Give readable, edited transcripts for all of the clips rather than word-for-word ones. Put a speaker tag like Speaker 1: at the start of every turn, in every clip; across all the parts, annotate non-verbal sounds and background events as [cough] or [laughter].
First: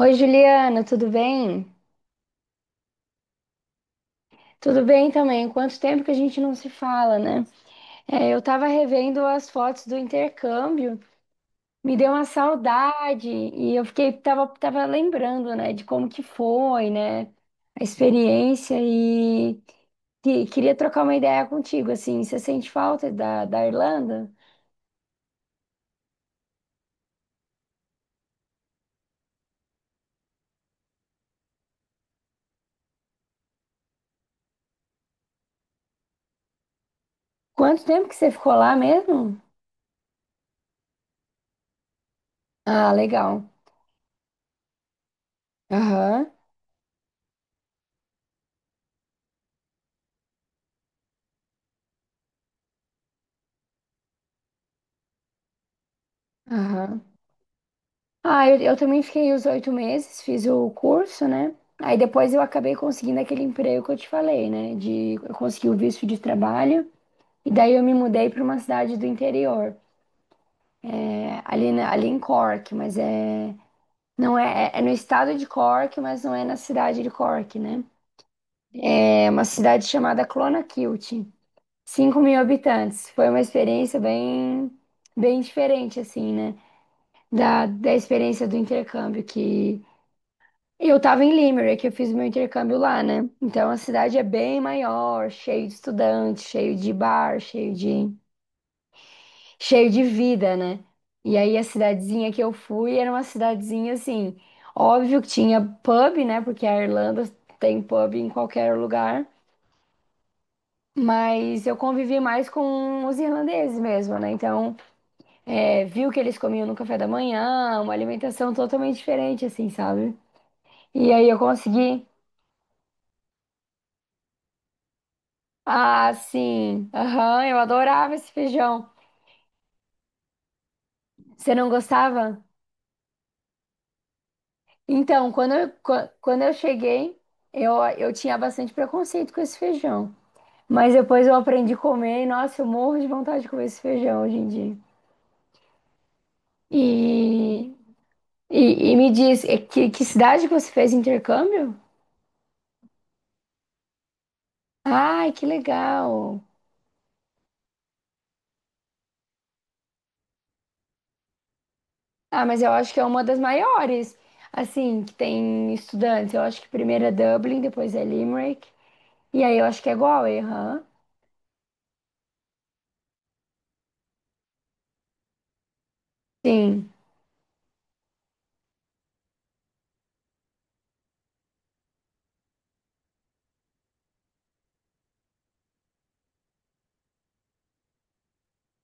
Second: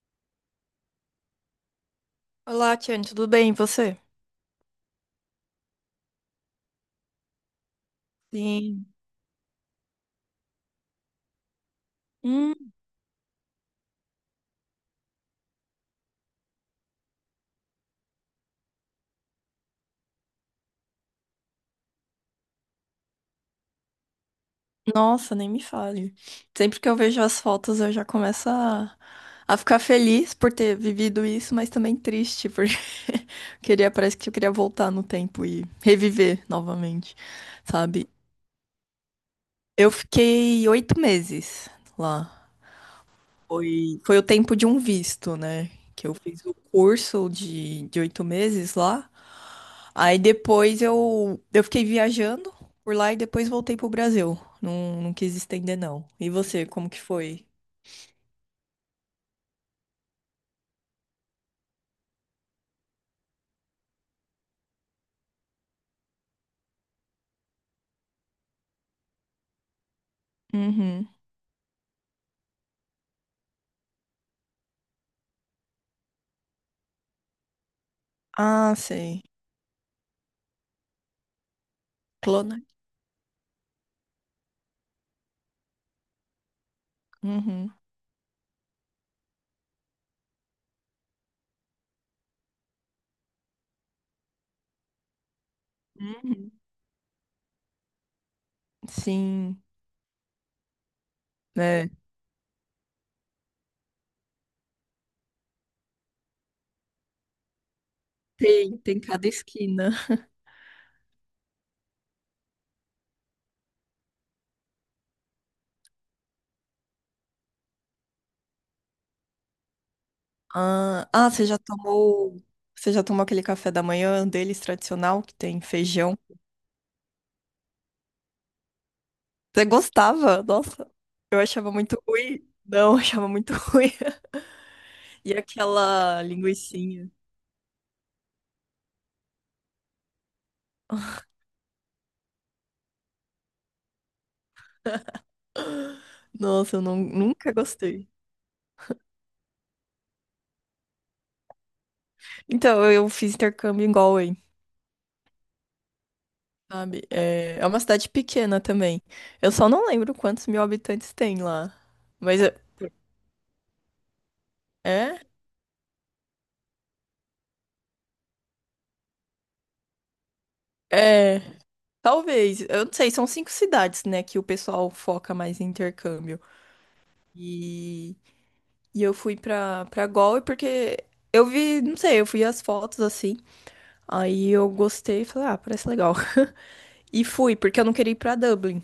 Speaker 1: Oi, Juliana, tudo bem?
Speaker 2: Olá, Tiane, tudo bem? E você?
Speaker 1: Tudo bem também. Quanto tempo que a gente não se fala, né? É, eu tava
Speaker 2: Sim.
Speaker 1: revendo as fotos do intercâmbio, me deu uma
Speaker 2: Hum,
Speaker 1: saudade e eu fiquei, tava lembrando, né, de como que foi, né, a experiência e, queria trocar uma ideia contigo, assim, você sente falta da Irlanda?
Speaker 2: Nossa, nem me fale. Sempre que eu vejo as fotos, eu já começo a ficar feliz por ter vivido isso, mas também triste, porque [laughs] queria, parece que eu queria voltar no tempo e reviver novamente,
Speaker 1: Quanto tempo
Speaker 2: sabe?
Speaker 1: que você ficou lá mesmo?
Speaker 2: Eu fiquei 8 meses lá.
Speaker 1: Ah, legal.
Speaker 2: Foi o tempo de um visto, né? Que eu
Speaker 1: Aham,
Speaker 2: fiz o curso de 8 meses lá. Aí depois eu fiquei viajando por lá e depois voltei pro Brasil. Não, não quis estender, não. E você, como
Speaker 1: aham.
Speaker 2: que foi?
Speaker 1: Ah, eu também fiquei os 8 meses, fiz o curso, né? Aí depois eu acabei conseguindo aquele emprego que eu te falei, né? Eu consegui o visto de trabalho e daí eu me mudei para uma cidade do interior,
Speaker 2: Uhum.
Speaker 1: é, ali, ali em Cork, mas é, não é, é no estado de Cork, mas não é na cidade de Cork, né?
Speaker 2: Ah, sei.
Speaker 1: É uma cidade chamada Clonakilty, cinco mil
Speaker 2: Clona.
Speaker 1: habitantes. Foi uma experiência bem, bem diferente, assim, né? Da,
Speaker 2: Uhum.
Speaker 1: da experiência do intercâmbio. Que Eu tava em Limerick, eu fiz meu intercâmbio lá, né? Então a cidade é bem maior, cheio de estudante,
Speaker 2: Uhum.
Speaker 1: cheio de bar, cheio de
Speaker 2: Sim.
Speaker 1: cheio de vida, né? E aí a
Speaker 2: É.
Speaker 1: cidadezinha que eu fui era uma cidadezinha assim, óbvio que tinha pub, né? Porque a Irlanda tem pub em qualquer
Speaker 2: Tem
Speaker 1: lugar.
Speaker 2: cada esquina.
Speaker 1: Mas eu convivi mais com os irlandeses mesmo, né? Então, é, vi o que eles comiam no café da manhã, uma alimentação totalmente diferente, assim, sabe?
Speaker 2: Ah,
Speaker 1: E aí
Speaker 2: ah,
Speaker 1: eu
Speaker 2: você já
Speaker 1: consegui.
Speaker 2: tomou. Você já tomou aquele café da manhã deles tradicional que tem
Speaker 1: Ah,
Speaker 2: feijão?
Speaker 1: sim. Aham, eu adorava esse feijão.
Speaker 2: Você gostava? Nossa, eu
Speaker 1: Você não
Speaker 2: achava muito
Speaker 1: gostava?
Speaker 2: ruim. Não, [laughs] eu achava muito ruim. [laughs]
Speaker 1: Então,
Speaker 2: E
Speaker 1: quando eu, qua-
Speaker 2: aquela
Speaker 1: quando eu
Speaker 2: linguiça.
Speaker 1: cheguei, eu tinha bastante preconceito com esse feijão. Mas depois eu aprendi a comer e, nossa, eu morro de vontade de comer esse feijão hoje em dia.
Speaker 2: Nossa, eu não, nunca
Speaker 1: E,
Speaker 2: gostei.
Speaker 1: e me diz, que cidade que você fez intercâmbio?
Speaker 2: Então, eu fiz intercâmbio em Galway,
Speaker 1: Ai, que legal.
Speaker 2: sabe? É, é uma cidade pequena também. Eu só não lembro quantos mil habitantes tem lá. Mas
Speaker 1: Ah,
Speaker 2: é.
Speaker 1: mas eu acho que é uma das maiores, assim, que
Speaker 2: É?
Speaker 1: tem estudantes. Eu acho que primeiro é Dublin, depois é Limerick. E aí eu acho que é Galway, aham.
Speaker 2: É, talvez. Eu não sei, são 5 cidades, né, que o pessoal foca mais em intercâmbio.
Speaker 1: Sim,
Speaker 2: E, e eu fui pra Galway porque eu vi, não sei, eu vi as fotos assim. Aí eu gostei e falei, ah, parece legal. [laughs] E fui, porque eu não queria ir pra Dublin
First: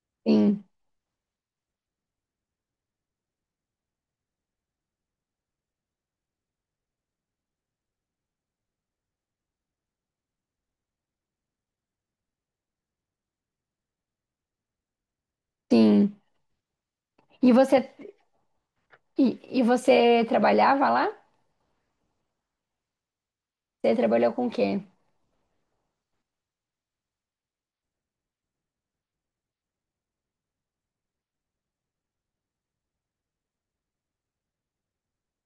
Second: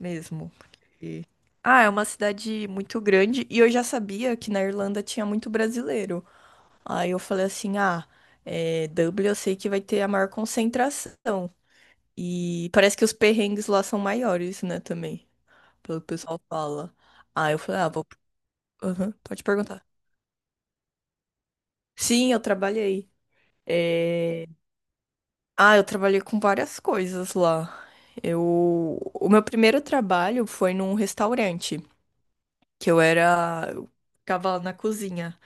Speaker 2: mesmo.
Speaker 1: sim,
Speaker 2: Ah, é uma cidade muito grande e eu já sabia que na Irlanda tinha muito brasileiro. Aí eu falei assim: ah, é, Dublin eu sei que vai ter a maior concentração. E parece que os perrengues lá são maiores, né, também, pelo que o
Speaker 1: sim.
Speaker 2: pessoal fala.
Speaker 1: E
Speaker 2: Aí eu
Speaker 1: você,
Speaker 2: falei: ah, vou. Aham,
Speaker 1: e,
Speaker 2: pode
Speaker 1: e
Speaker 2: perguntar.
Speaker 1: você trabalhava lá?
Speaker 2: Sim, eu trabalhei.
Speaker 1: Você trabalhou com
Speaker 2: É,
Speaker 1: o quê?
Speaker 2: ah, eu trabalhei com várias coisas lá. Eu... O meu primeiro trabalho foi num restaurante. Que eu era, eu ficava na cozinha,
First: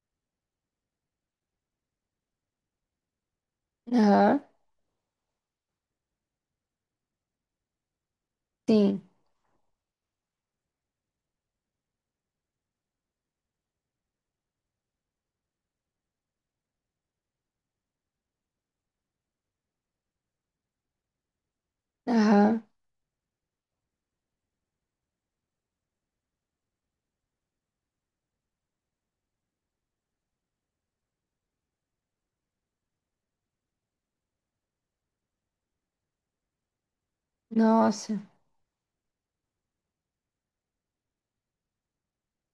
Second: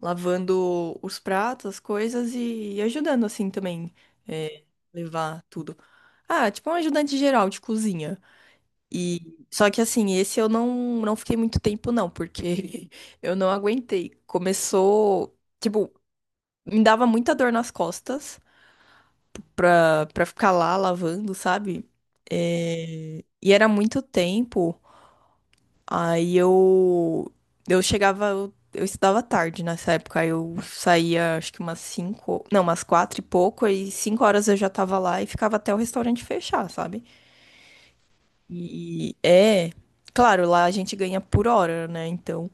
Speaker 2: lavando os pratos, as coisas e ajudando assim também,
Speaker 1: Aham,
Speaker 2: é, levar tudo. Ah, tipo um ajudante geral de cozinha.
Speaker 1: sim.
Speaker 2: E só que assim, esse eu não fiquei muito tempo não, porque [laughs] eu não aguentei. Começou, tipo, me dava muita dor nas costas pra ficar lá lavando, sabe?
Speaker 1: Aham,
Speaker 2: É, e era muito tempo. Aí eu chegava, eu estudava tarde nessa época, aí eu saía acho que umas cinco, não, umas quatro e pouco, aí 5 horas eu já tava lá e ficava até o restaurante fechar, sabe?
Speaker 1: nossa.
Speaker 2: E é, claro, lá a gente ganha por hora, né? Então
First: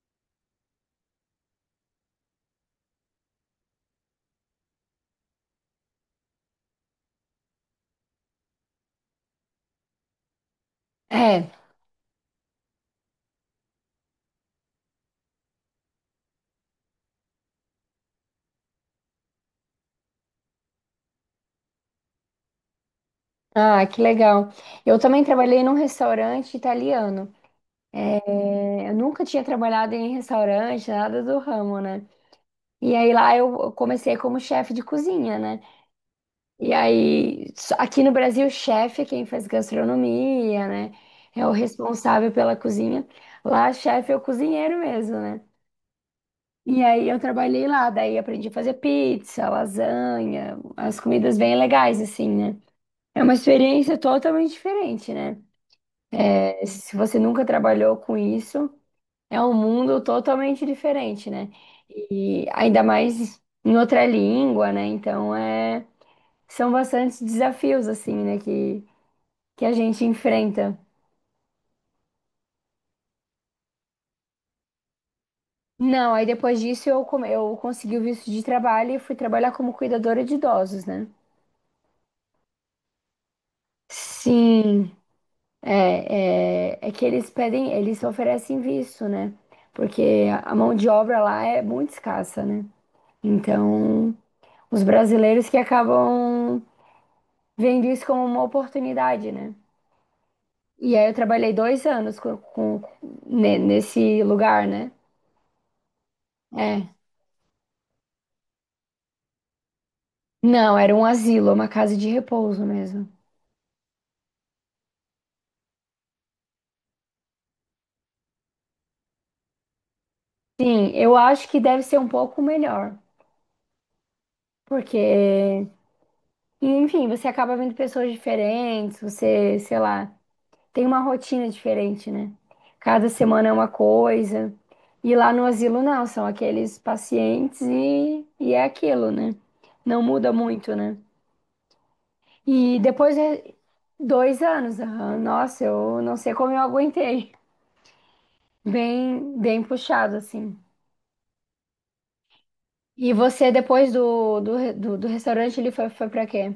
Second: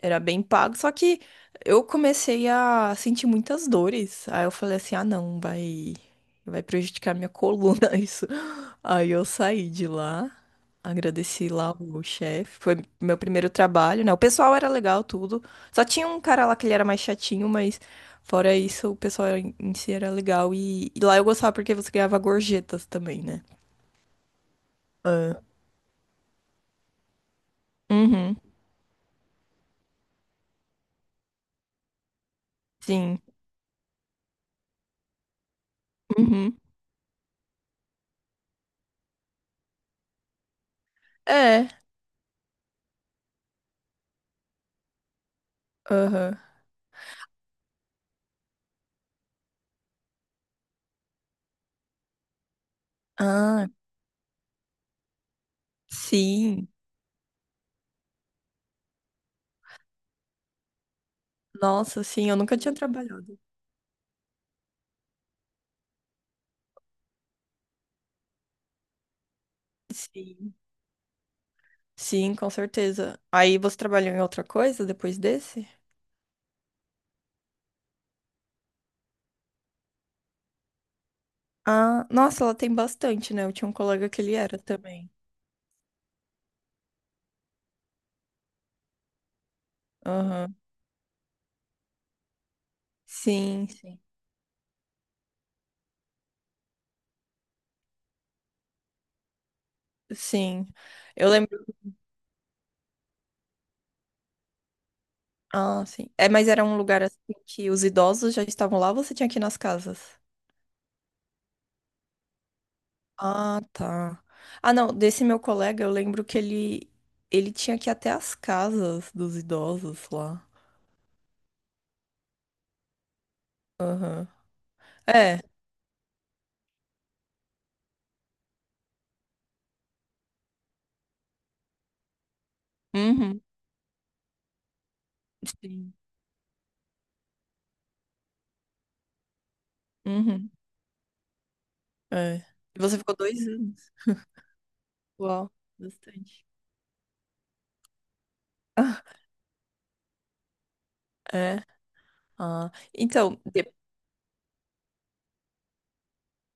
Speaker 2: era bem pago, só que eu comecei a sentir muitas dores. Aí eu falei assim: ah, não, vai prejudicar minha coluna [laughs] isso. Aí eu saí de lá, agradeci
Speaker 1: É.
Speaker 2: lá o chefe. Foi meu primeiro trabalho, né? O pessoal era legal, tudo. Só tinha um cara lá que ele era mais chatinho, mas fora isso, o pessoal em si era legal. E lá eu gostava porque você ganhava gorjetas também, né?
Speaker 1: Ah, que legal. Eu também trabalhei num restaurante italiano.
Speaker 2: Uhum,
Speaker 1: É, eu nunca tinha trabalhado em restaurante, nada do ramo, né? E aí
Speaker 2: sim.
Speaker 1: lá eu comecei como chefe de cozinha, né?
Speaker 2: Uhum.
Speaker 1: E aí, aqui no Brasil, chefe é quem faz gastronomia, né? É o
Speaker 2: É,
Speaker 1: responsável pela cozinha. Lá, chefe é o cozinheiro mesmo, né?
Speaker 2: aham.
Speaker 1: E aí eu trabalhei lá, daí aprendi a fazer pizza, lasanha, as comidas bem legais, assim, né? É uma
Speaker 2: Ah,
Speaker 1: experiência totalmente diferente, né? É,
Speaker 2: sim.
Speaker 1: se você nunca trabalhou com isso, é um mundo totalmente diferente, né?
Speaker 2: Nossa, sim, eu
Speaker 1: E
Speaker 2: nunca tinha
Speaker 1: ainda
Speaker 2: trabalhado.
Speaker 1: mais em outra língua, né? Então é, são bastantes desafios, assim, né? Que a gente
Speaker 2: Sim.
Speaker 1: enfrenta.
Speaker 2: Sim, com certeza. Aí você trabalhou em outra coisa depois desse?
Speaker 1: Não, aí depois disso eu, eu consegui o visto de trabalho e fui trabalhar como cuidadora de idosos, né?
Speaker 2: Ah, nossa, ela tem bastante, né? Eu tinha um colega que ele era
Speaker 1: Sim.
Speaker 2: também.
Speaker 1: É, é que eles pedem, eles oferecem visto, né? Porque a
Speaker 2: Aham.
Speaker 1: mão de obra lá é muito escassa, né?
Speaker 2: Sim, sim.
Speaker 1: Então, os brasileiros que acabam vendo isso como uma oportunidade, né?
Speaker 2: Sim.
Speaker 1: E aí eu
Speaker 2: Eu
Speaker 1: trabalhei
Speaker 2: lembro.
Speaker 1: 2 anos nesse lugar, né?
Speaker 2: Ah, sim. É, mas era um
Speaker 1: É.
Speaker 2: lugar assim que os idosos já estavam lá, ou você tinha que ir nas casas?
Speaker 1: Não, era um asilo, uma casa de repouso mesmo.
Speaker 2: Ah, tá. Ah, não, desse meu colega, eu lembro que ele tinha que ir até as casas dos idosos lá.
Speaker 1: Sim, eu acho que deve ser um pouco melhor,
Speaker 2: Aham. É.
Speaker 1: porque, enfim, você acaba vendo pessoas diferentes, você, sei lá. Tem uma rotina diferente, né? Cada
Speaker 2: Uhum.
Speaker 1: semana é uma coisa. E lá no asilo
Speaker 2: Sim.
Speaker 1: não, são aqueles pacientes e é aquilo, né? Não muda
Speaker 2: Uhum.
Speaker 1: muito, né?
Speaker 2: É. E
Speaker 1: E
Speaker 2: você
Speaker 1: depois
Speaker 2: ficou dois
Speaker 1: de
Speaker 2: anos.
Speaker 1: 2 anos, aham,
Speaker 2: Uau.
Speaker 1: nossa, eu não sei
Speaker 2: Bastante.
Speaker 1: como eu aguentei.
Speaker 2: [laughs]
Speaker 1: Bem, bem puxado, assim.
Speaker 2: É. Ah.
Speaker 1: E
Speaker 2: Então,
Speaker 1: você, depois do restaurante, ele foi pra quê?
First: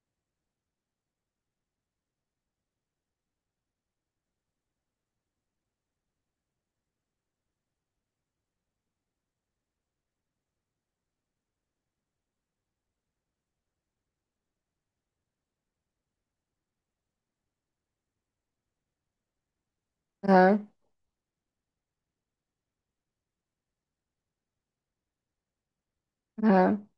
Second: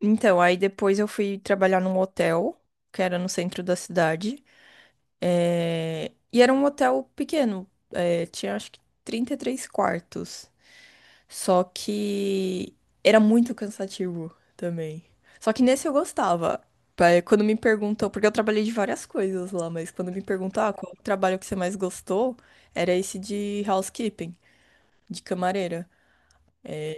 Speaker 2: então, aí depois eu fui trabalhar num hotel, que era no centro da cidade. É, e era um hotel pequeno. É, tinha acho que 33 quartos. Só que era muito cansativo também. Só que nesse eu gostava. Quando me perguntou, porque eu trabalhei de várias coisas lá, mas quando me perguntou,
Speaker 1: Aham,
Speaker 2: ah, qual o trabalho que você mais gostou, era esse de housekeeping, de camareira.
Speaker 1: aham,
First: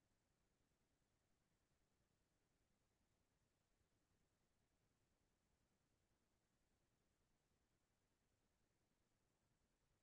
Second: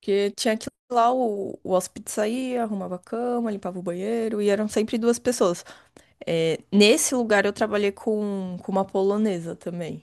Speaker 2: Porque tinha que ir lá, o hóspede saía, arrumava a cama, limpava o banheiro, e eram sempre duas pessoas. É, nesse lugar eu trabalhei com uma polonesa também.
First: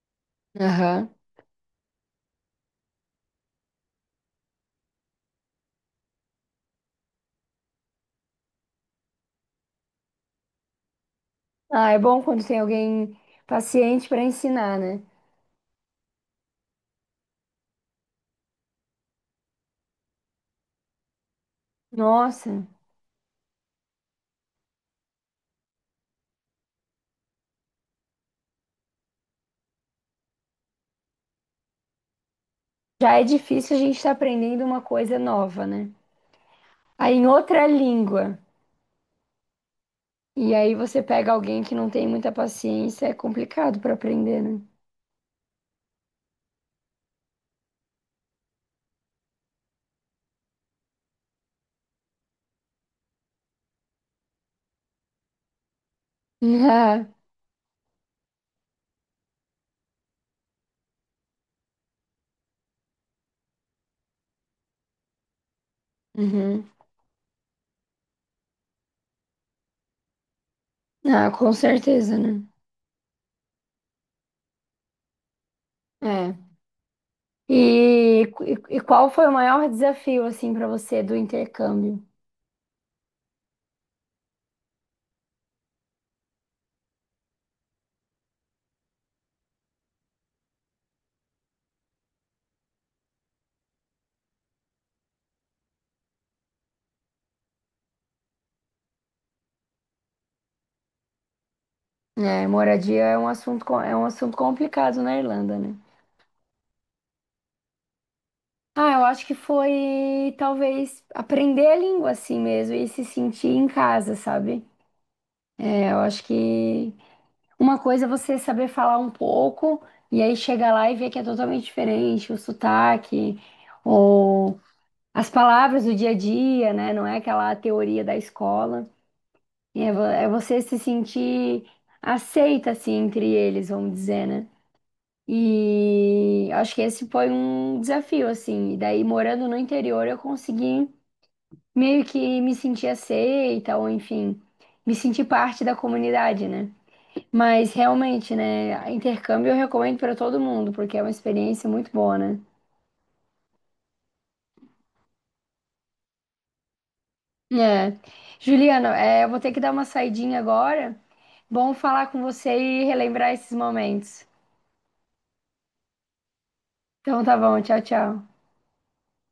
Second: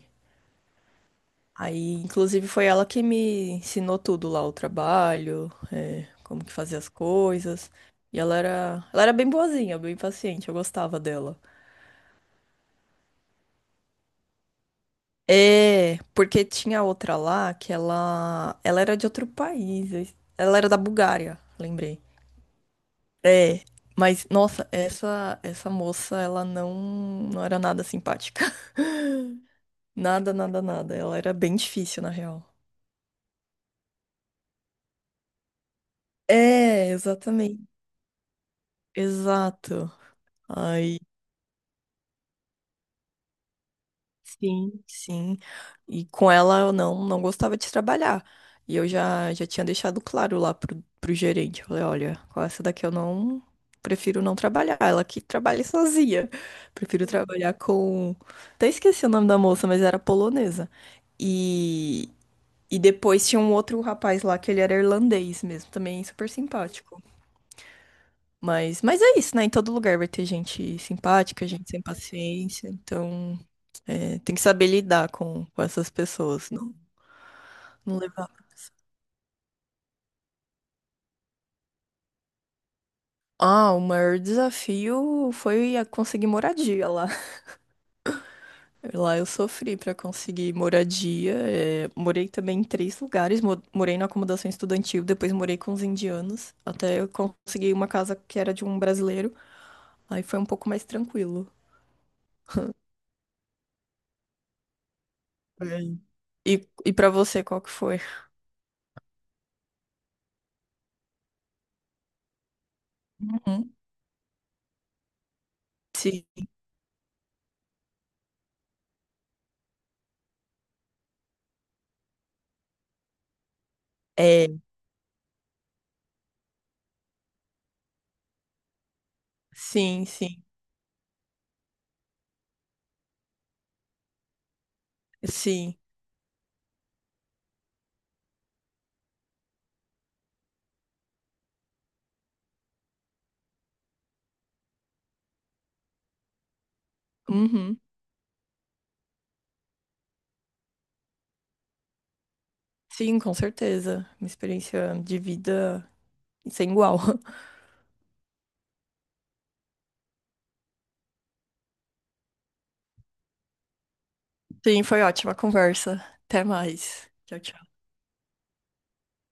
Speaker 1: aham.
Speaker 2: Aí, inclusive, foi ela que me ensinou tudo lá, o trabalho, é, como que fazia as coisas. E ela era bem boazinha, bem paciente, eu gostava dela.
Speaker 1: Ah, é bom quando tem alguém paciente pra ensinar, né?
Speaker 2: É, porque tinha outra lá que ela era de outro país, ela era da Bulgária, lembrei.
Speaker 1: Nossa.
Speaker 2: É, mas nossa, essa moça, ela não era nada simpática. [laughs] Nada, nada, nada. Ela era bem difícil, na real.
Speaker 1: Já é difícil a gente estar aprendendo uma coisa nova, né?
Speaker 2: É,
Speaker 1: Aí em
Speaker 2: exatamente.
Speaker 1: outra língua.
Speaker 2: Exato.
Speaker 1: E aí
Speaker 2: Aí.
Speaker 1: você pega alguém que não tem muita paciência, é complicado para aprender, né?
Speaker 2: Sim, sim. E com ela eu não, não gostava de trabalhar. E eu já tinha deixado claro lá pro gerente. Eu falei, olha, com essa daqui eu não prefiro não trabalhar. Ela que trabalha sozinha.
Speaker 1: [laughs] Ah,
Speaker 2: Prefiro trabalhar com. Até esqueci o nome da moça, mas era polonesa. E, e depois tinha um outro rapaz lá que ele era irlandês mesmo, também super
Speaker 1: uhum.
Speaker 2: simpático. Mas é isso, né? Em todo lugar vai ter gente
Speaker 1: Ah,
Speaker 2: simpática,
Speaker 1: com
Speaker 2: gente sem
Speaker 1: certeza, né?
Speaker 2: paciência. Então, é, tem que saber lidar com essas
Speaker 1: É.
Speaker 2: pessoas, não, não
Speaker 1: E,
Speaker 2: levar.
Speaker 1: e, e qual foi o maior desafio assim para você do intercâmbio?
Speaker 2: Ah, o maior desafio foi a conseguir moradia lá. [laughs] Lá eu sofri para conseguir moradia. É, morei também em três lugares. Morei na acomodação estudantil, depois morei com os indianos, até eu consegui uma casa que era de um brasileiro. Aí foi um pouco mais tranquilo.
Speaker 1: É, moradia é um assunto é um assunto complicado na Irlanda, né?
Speaker 2: É. E para você, qual que foi?
Speaker 1: Ah, eu acho que foi talvez aprender a língua assim mesmo e se sentir em
Speaker 2: Uhum.
Speaker 1: casa, sabe? É, eu acho que uma coisa é você saber falar um pouco e aí chega lá e vê que é totalmente diferente o sotaque ou
Speaker 2: É,
Speaker 1: as palavras do dia a dia, né? Não é aquela teoria da escola. É
Speaker 2: sim,
Speaker 1: é
Speaker 2: sim,
Speaker 1: você se sentir aceita, assim, entre eles, vamos dizer, né?
Speaker 2: sim.
Speaker 1: E acho que esse foi um desafio, assim. E daí, morando no interior, eu consegui meio que me sentir aceita ou, enfim, me sentir parte da comunidade, né? Mas
Speaker 2: Uhum.
Speaker 1: realmente, né? Intercâmbio eu recomendo para todo mundo, porque é uma experiência muito boa, né?
Speaker 2: Sim, com certeza. Uma experiência de vida sem igual. [laughs]
Speaker 1: É. Juliana, é, eu vou ter que dar uma saidinha agora. Bom falar com você e relembrar esses momentos.
Speaker 2: Sim, foi ótima a conversa. Até mais.
Speaker 1: Então tá
Speaker 2: Tchau,
Speaker 1: bom,
Speaker 2: tchau.
Speaker 1: tchau, tchau.